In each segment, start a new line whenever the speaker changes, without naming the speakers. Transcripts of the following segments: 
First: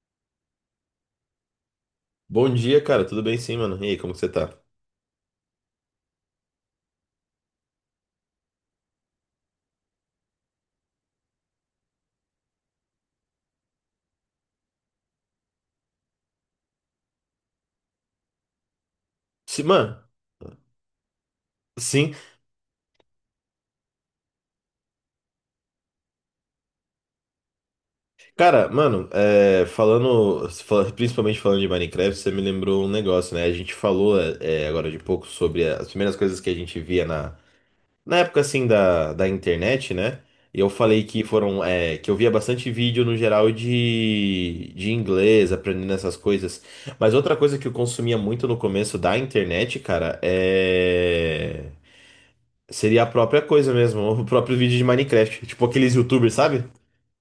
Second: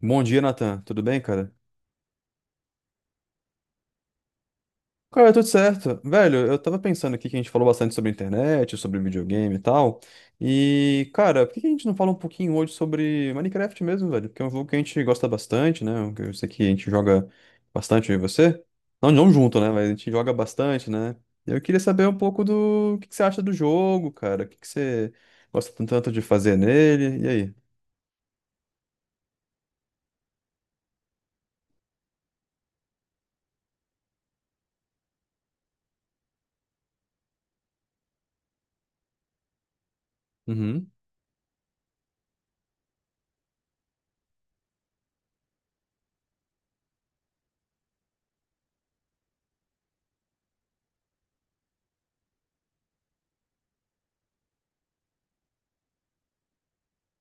Bom dia, Nathan. Tudo bem, cara?
Bom dia, cara. Tudo bem sim, mano? E aí, como que você tá?
Cara, tudo certo. Velho, eu tava pensando aqui que a gente falou bastante sobre internet, sobre videogame e tal. E, cara, por que que a gente não fala um pouquinho hoje sobre Minecraft mesmo, velho? Porque é um jogo que a gente gosta bastante, né? Um que eu sei que a gente joga bastante, eu e você. Não, não junto,
Sim,
né? Mas a
mano.
gente joga bastante, né? Eu queria saber
Sim.
um pouco do o que que você acha do jogo, cara. O que que você gosta tanto de fazer nele? E aí?
Cara, mano, principalmente falando de Minecraft, você me lembrou um negócio, né? A gente falou agora de pouco sobre as primeiras coisas que a gente via na época, assim, da internet, né? E eu falei que que eu via bastante vídeo no geral de inglês, aprendendo essas coisas. Mas outra coisa que eu consumia muito no começo da internet, cara, é. Seria a própria coisa mesmo, o próprio vídeo de Minecraft. Tipo aqueles YouTubers, sabe?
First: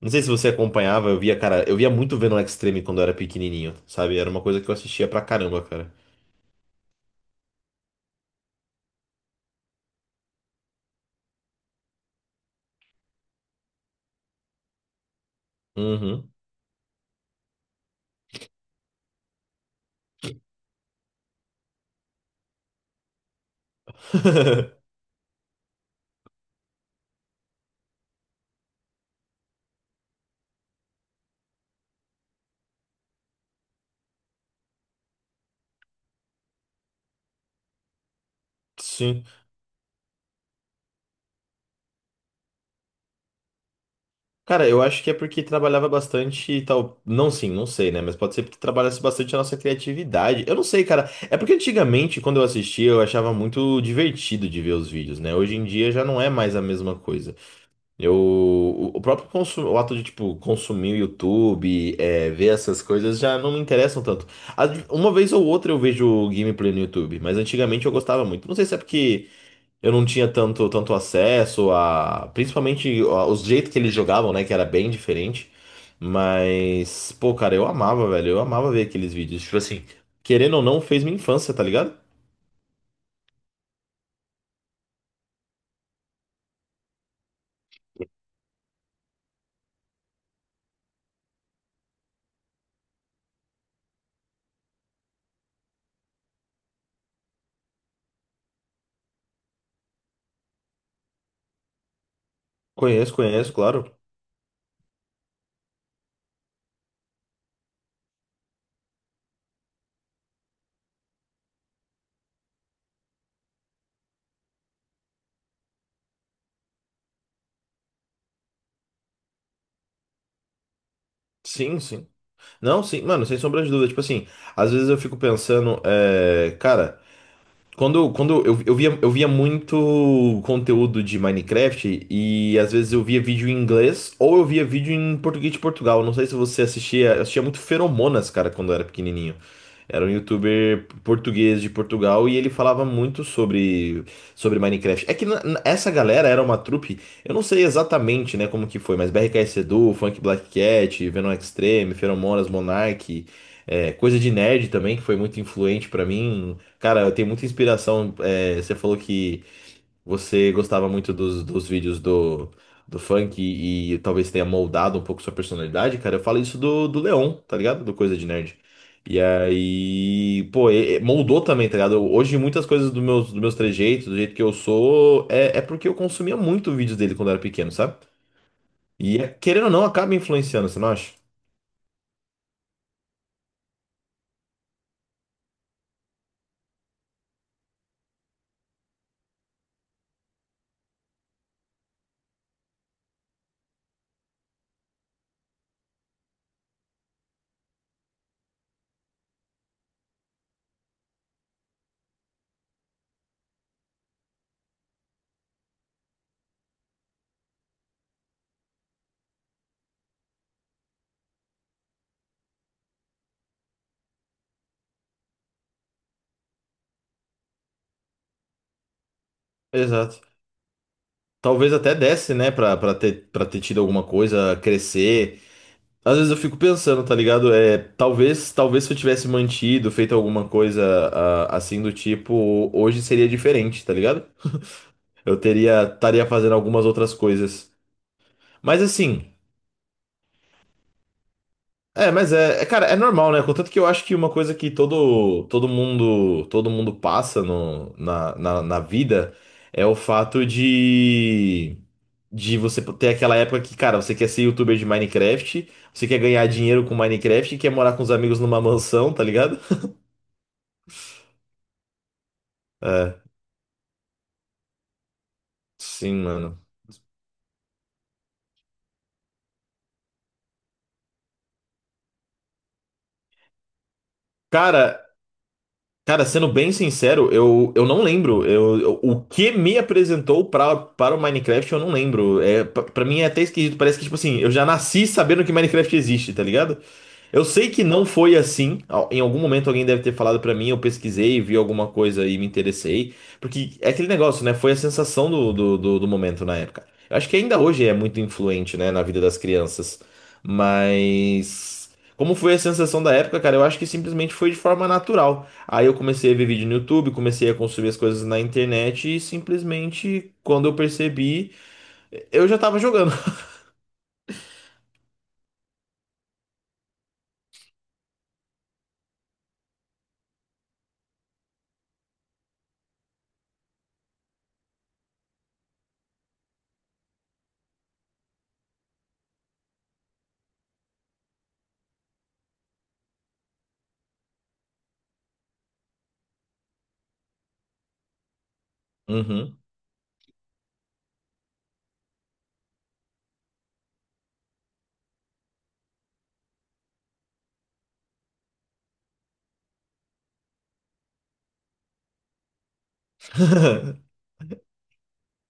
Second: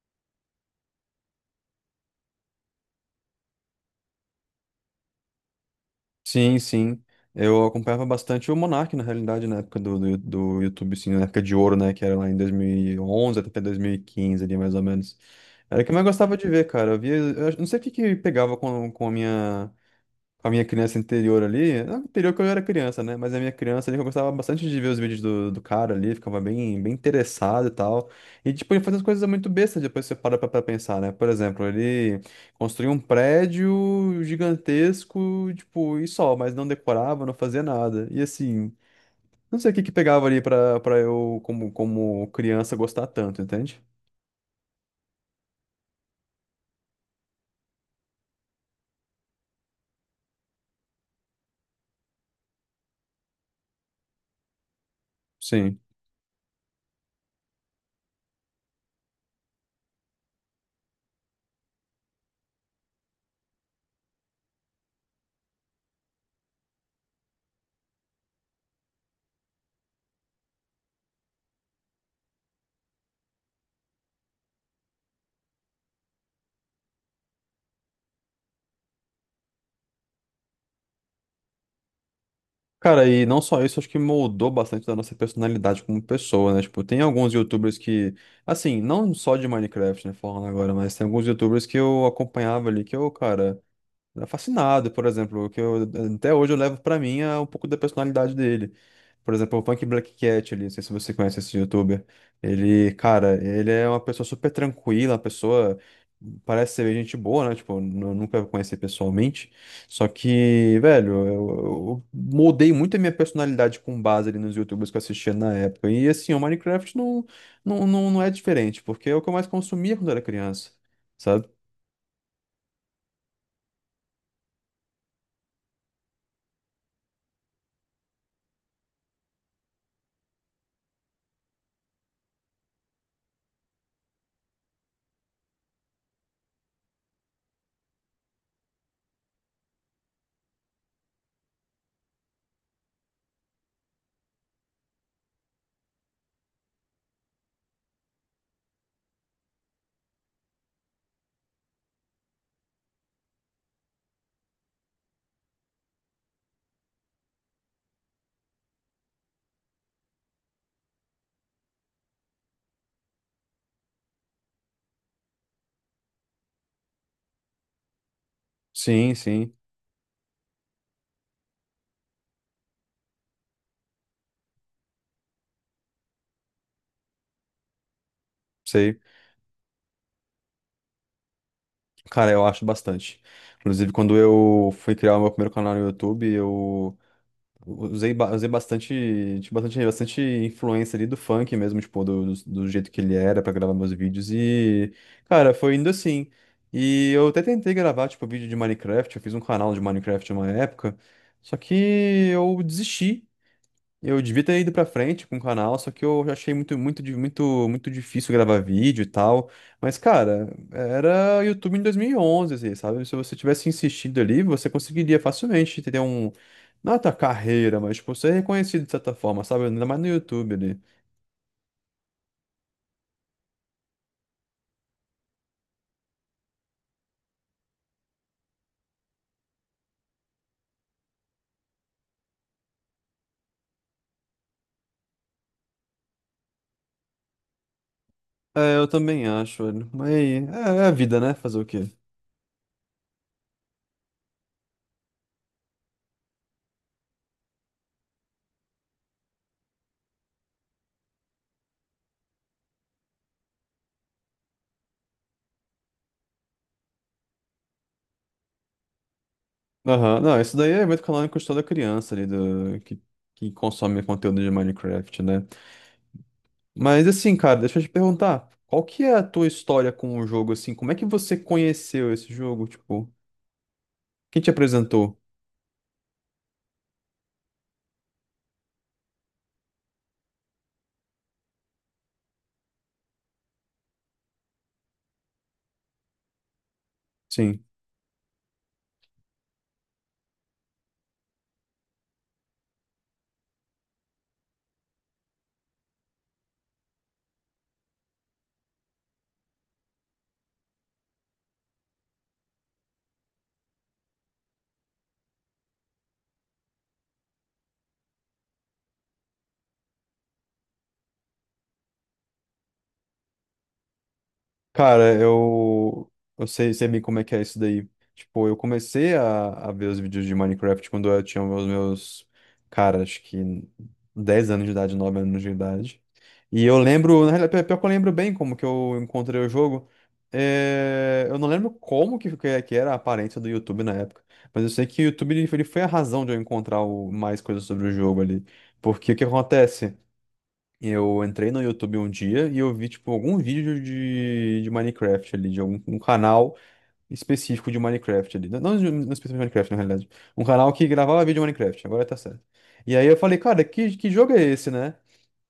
Não sei se você acompanhava, eu via, cara, eu via muito vendo o Extreme quando eu era pequenininho, sabe? Era uma coisa que eu assistia pra caramba, cara.
Sim, sim. Eu acompanhava bastante o Monark, na realidade, na época do YouTube, sim, na época de ouro, né? Que era lá em 2011 até 2015 ali, mais ou menos. Era o que eu mais
Uhum.
gostava de ver, cara. Eu via, eu não sei o que que pegava com a minha com a minha criança interior ali, não interior que eu era criança, né? Mas a minha criança ali, que eu gostava bastante de ver os vídeos do cara ali, ficava bem, bem interessado e tal. E, tipo, ele fazia umas coisas muito bestas, depois você para pra pensar, né? Por exemplo, ele construía um prédio gigantesco, tipo, e só, mas não decorava, não fazia nada. E, assim,
Sim.
não sei o que que pegava ali pra eu, como criança, gostar tanto, entende?
Cara, eu acho que é porque trabalhava bastante e tal. Não, sim, não sei, né? Mas pode ser porque trabalhasse bastante a nossa criatividade. Eu não sei, cara. É porque antigamente, quando eu assistia, eu achava muito divertido de ver os vídeos, né? Hoje em
Sim.
dia já não é mais a mesma coisa. Eu, o próprio consu- o ato de, tipo, consumir o YouTube, ver essas coisas já não me interessam tanto. Uma vez ou outra eu vejo gameplay no YouTube, mas antigamente eu gostava muito. Não sei se é porque eu não tinha tanto acesso Principalmente os jeitos que eles jogavam, né? Que era bem diferente. Mas, pô, cara, eu amava, velho. Eu amava ver aqueles vídeos. Tipo assim, querendo ou não, fez minha infância, tá ligado?
Cara, e não só isso, acho que moldou bastante da nossa personalidade como pessoa, né? Tipo, tem alguns YouTubers que, assim, não só de Minecraft, né, falando agora, mas tem alguns YouTubers que eu acompanhava ali que eu, cara, era fascinado, por exemplo, que eu até hoje eu levo pra mim é um pouco da personalidade dele. Por exemplo, o Punk Black Cat ali, não sei se você conhece esse youtuber. Ele,
Conheço,
cara,
conheço,
ele é
claro.
uma pessoa super tranquila, uma pessoa parece ser gente boa, né? Tipo, nunca conheci pessoalmente. Só que, velho, eu moldei muito a minha personalidade com base ali nos youtubers que eu assistia na época. E assim, o Minecraft não é diferente, porque é o que eu mais consumia quando era criança, sabe?
Sim, sim. Não, sim, mano, sem sombra de dúvida. Tipo assim, às vezes eu fico pensando, cara, quando eu via, eu via muito conteúdo de Minecraft e às vezes eu via vídeo em inglês ou eu via vídeo em português de Portugal. Não sei se você assistia, eu assistia muito Feromonas, cara, quando eu era pequenininho. Era um youtuber português de Portugal e ele falava muito sobre Minecraft. É que essa galera era uma trupe, eu não sei exatamente, né, como que foi, mas BRKS Edu, Funk Black Cat, Venom Extreme, Feromonas, Monark, coisa de nerd também, que foi muito influente pra mim. Cara, eu tenho muita inspiração. Você falou que você gostava muito dos vídeos do funk talvez tenha moldado um pouco sua personalidade, cara. Eu falo isso do Leon, tá ligado? Do Coisa de Nerd.
Sim,
E
sim,
aí, pô, e moldou também, tá ligado? Hoje muitas coisas dos meus trejeitos, do jeito que eu sou, é porque eu consumia muito vídeos dele quando eu era pequeno, sabe?
sei.
Querendo ou não, acaba influenciando, você não acha?
Cara, eu acho bastante. Inclusive, quando eu fui criar o meu primeiro canal no YouTube, eu usei bastante, tinha bastante influência ali do funk mesmo, tipo, do jeito que ele era pra gravar meus vídeos. E, cara, foi indo assim. E eu até tentei gravar, tipo, vídeo de Minecraft. Eu fiz um canal de Minecraft uma época. Só que eu desisti. Eu devia ter ido pra frente com o canal, só que eu já achei muito difícil gravar vídeo e tal. Mas, cara, era YouTube em 2011, assim, sabe? Se você tivesse insistido ali, você conseguiria facilmente ter um... Não a tua carreira, mas, tipo, ser reconhecido de certa forma, sabe? Ainda mais no
Exato.
YouTube ali.
Talvez até desse, né, pra ter tido alguma coisa, crescer. Às vezes eu fico pensando, tá ligado? Talvez se eu tivesse mantido, feito alguma coisa assim do tipo, hoje seria diferente, tá ligado? Eu teria, estaria fazendo algumas outras coisas.
É,
Mas
eu também
assim,
acho, velho. Mas é a vida, né? Fazer o quê?
cara, é normal, né? Contanto que eu acho que uma coisa que todo mundo passa no, na, na, na vida é o fato de você ter aquela época que, cara, você quer ser youtuber de Minecraft, você quer ganhar dinheiro com Minecraft, quer morar com os amigos numa mansão, tá ligado?
Aham. Não, isso daí é evento canônico de toda criança ali do... que consome conteúdo de Minecraft, né?
Sim, mano.
Mas assim, cara, deixa eu te perguntar, qual que é a tua história com o jogo, assim? Como é que você conheceu esse jogo? Tipo, quem te
Cara,
apresentou?
Cara, sendo bem sincero, eu não lembro. O que me apresentou para o Minecraft, eu não lembro. Pra pra mim é até esquisito. Parece que, tipo assim, eu já nasci sabendo que Minecraft existe, tá ligado? Eu
Sim.
sei que não foi assim. Em algum momento alguém deve ter falado pra mim, eu pesquisei, vi alguma coisa e me interessei. Porque é aquele negócio, né? Foi a sensação do momento na época. Eu acho que ainda hoje é muito influente, né, na vida das crianças. Mas. Como foi a sensação da época, cara? Eu acho que simplesmente foi de forma natural. Aí eu comecei a ver vídeo no YouTube, comecei a consumir as coisas na internet e simplesmente quando eu percebi, eu já tava jogando.
Cara, eu sei, sei bem como é que é isso daí. Tipo, eu comecei a ver os vídeos de Minecraft quando eu tinha os meus, cara, acho que 10 anos de idade, 9 anos de idade. E eu lembro, na realidade, pior que eu lembro bem como que eu encontrei o jogo. É, eu não lembro como que era a aparência do YouTube na época, mas eu sei que o YouTube ele foi a razão de eu encontrar mais coisas sobre o jogo ali. Porque o que
Uhum.
acontece? Eu entrei no YouTube um dia e eu vi, tipo, algum vídeo de Minecraft ali, de algum um canal específico de Minecraft ali. Não, não específico de Minecraft, na realidade. Um canal que gravava vídeo de Minecraft, agora tá certo. E aí eu falei, cara, que jogo é esse, né?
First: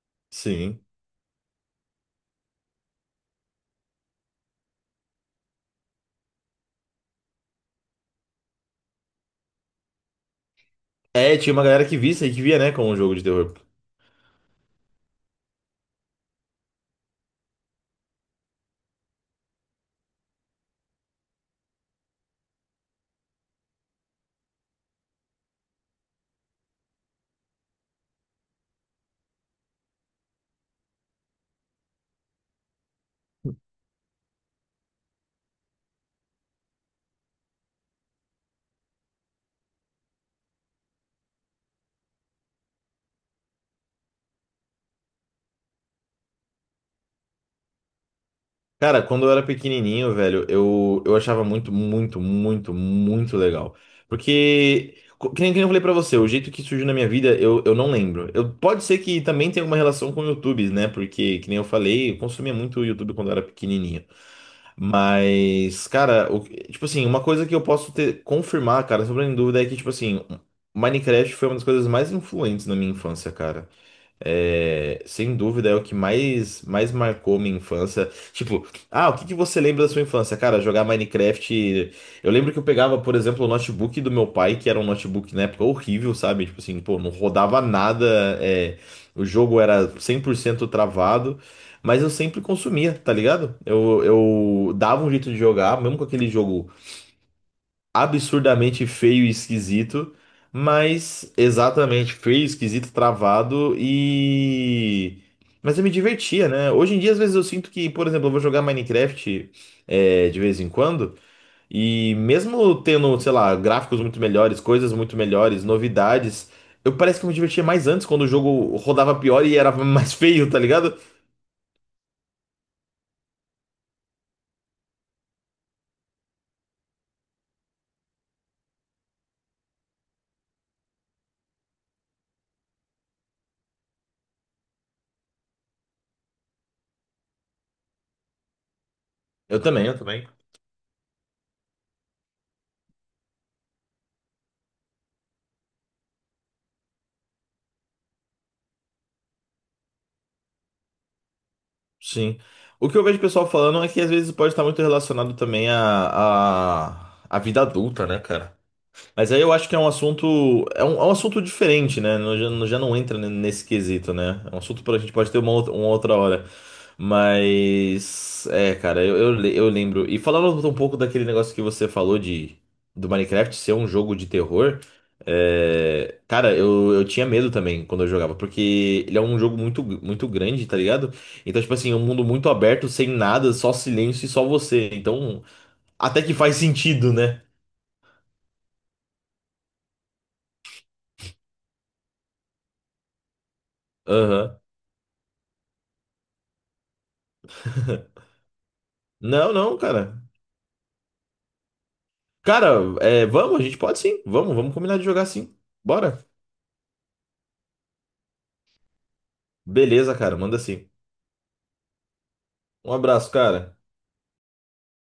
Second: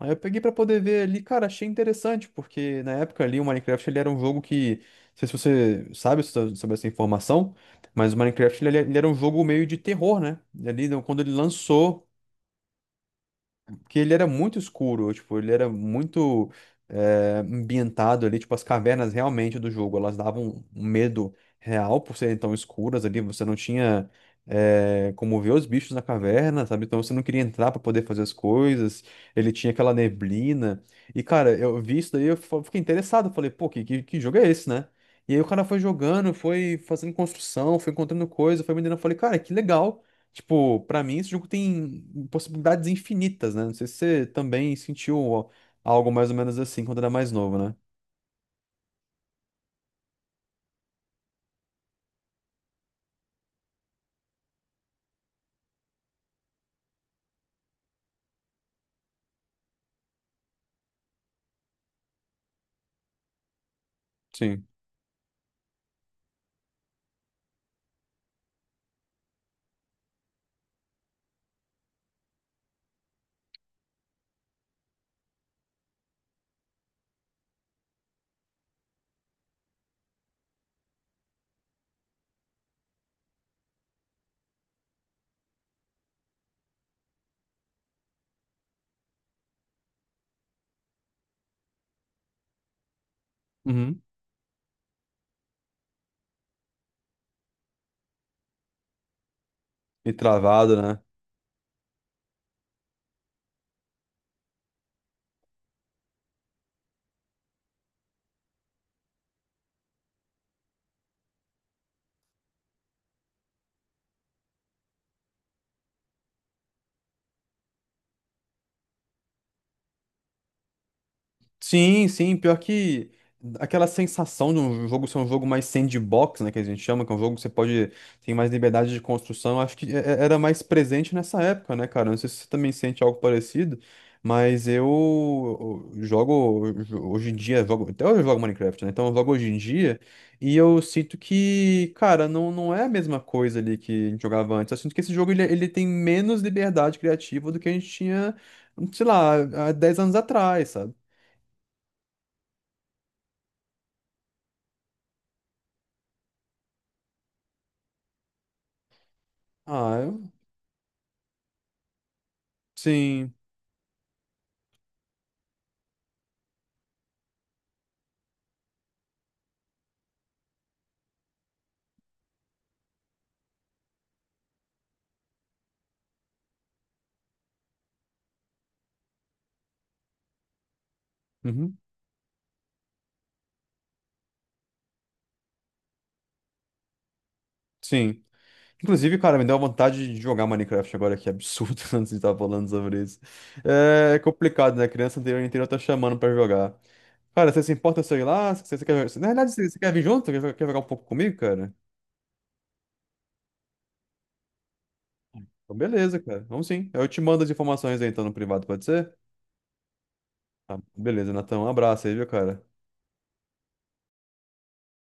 Aí eu peguei pra poder
Sim.
ver ali, cara, achei interessante, porque na época ali o Minecraft ele era um jogo que, não sei se você sabe sobre essa informação, mas o Minecraft ele era um jogo meio de terror, né? E ali, quando ele
É, tinha uma galera que
lançou,
visse e que via, né, como um jogo de terror.
porque ele era muito escuro, tipo, ele era muito ambientado ali, tipo, as cavernas realmente do jogo, elas davam um medo real por serem tão escuras ali, você não tinha como ver os bichos na caverna, sabe? Então você não queria entrar pra poder fazer as coisas, ele tinha aquela neblina. E, cara, eu vi isso daí, fiquei interessado, falei, pô, que jogo é esse, né? E aí o cara foi jogando, foi fazendo construção, foi encontrando coisa, foi vendendo. Eu falei, cara, que legal. Tipo, pra mim esse jogo tem possibilidades infinitas, né? Não sei se você também sentiu algo mais ou menos assim quando era mais novo, né?
Cara, quando eu era pequenininho, velho, eu achava muito legal. Porque, que nem eu falei pra você, o jeito que surgiu na minha vida, eu não lembro. Eu, pode ser que também tenha alguma relação com o YouTube, né? Porque, que nem eu falei, eu consumia muito o YouTube quando eu era pequenininho.
Sim.
Mas, cara, tipo assim, uma coisa que eu posso ter, confirmar, cara, sobre a dúvida é que, tipo assim, Minecraft foi uma das coisas mais influentes na minha infância, cara. É, sem dúvida é o que mais marcou minha infância. Tipo, ah, o que que você lembra da sua infância? Cara, jogar Minecraft. Eu lembro que eu pegava, por exemplo, o notebook do meu pai, que era um notebook na época horrível, sabe? Tipo assim, pô, não rodava nada, o jogo era 100% travado, mas eu sempre consumia, tá ligado?
Uhum.
Eu dava um jeito de jogar, mesmo com aquele jogo absurdamente feio e
E
esquisito,
travado, né?
mas exatamente feio, esquisito, travado. Mas eu me divertia, né? Hoje em dia, às vezes eu sinto que, por exemplo, eu vou jogar Minecraft de vez em quando, e mesmo tendo, sei lá, gráficos muito melhores, coisas muito melhores, novidades, eu parece que eu me divertia mais antes, quando o jogo rodava pior e era mais feio, tá ligado?
Sim, sim, pior que aquela sensação de um jogo ser um jogo mais sandbox, né, que a gente chama, que é um jogo que você pode tem mais liberdade de construção, eu acho que era mais presente nessa época, né, cara? Não sei se você também sente algo parecido, mas eu jogo hoje em dia, jogo, até hoje eu jogo Minecraft, né? Então eu jogo hoje em
Eu também, eu
dia
também.
e eu sinto que, cara, não, não é a mesma coisa ali que a gente jogava antes. Eu sinto que esse jogo ele tem menos liberdade criativa do que a gente tinha, sei lá, há 10 anos atrás, sabe?
Sim. O que eu vejo o pessoal falando é que às vezes pode estar muito relacionado também à vida adulta, né, cara? Mas aí eu acho que é um
Ah, eu...
assunto, é um assunto diferente, né? Já não entra
Sim.
nesse quesito, né? É um assunto para a gente pode ter uma outra hora. Mas, é, cara, eu lembro. E falando um pouco daquele negócio que você falou de do Minecraft ser um jogo de terror, é, cara, eu tinha medo também quando eu jogava, porque ele é um jogo muito, muito grande, tá ligado? Então, tipo
Uhum.
assim, é um mundo muito aberto, sem nada, só silêncio e só você. Então, até que faz sentido, né?
Sim. Inclusive, cara, me deu uma vontade de jogar Minecraft agora, que é absurdo, antes de estar falando sobre isso. É
Aham.
complicado, né? Criança anterior inteira tá chamando pra jogar. Cara, você se importa se eu ir lá? Você, você quer... Na verdade,
Não, não,
você quer vir
cara.
junto? Quer, quer jogar um pouco comigo, cara?
Cara, vamos, a gente pode sim. Vamos, vamos combinar de jogar sim.
Então, beleza,
Bora.
cara. Vamos sim. Eu te mando as informações aí, então, no privado, pode ser?
Beleza, cara, manda
Tá,
sim.
beleza, Natão. Um abraço aí, viu, cara?
Um abraço, cara.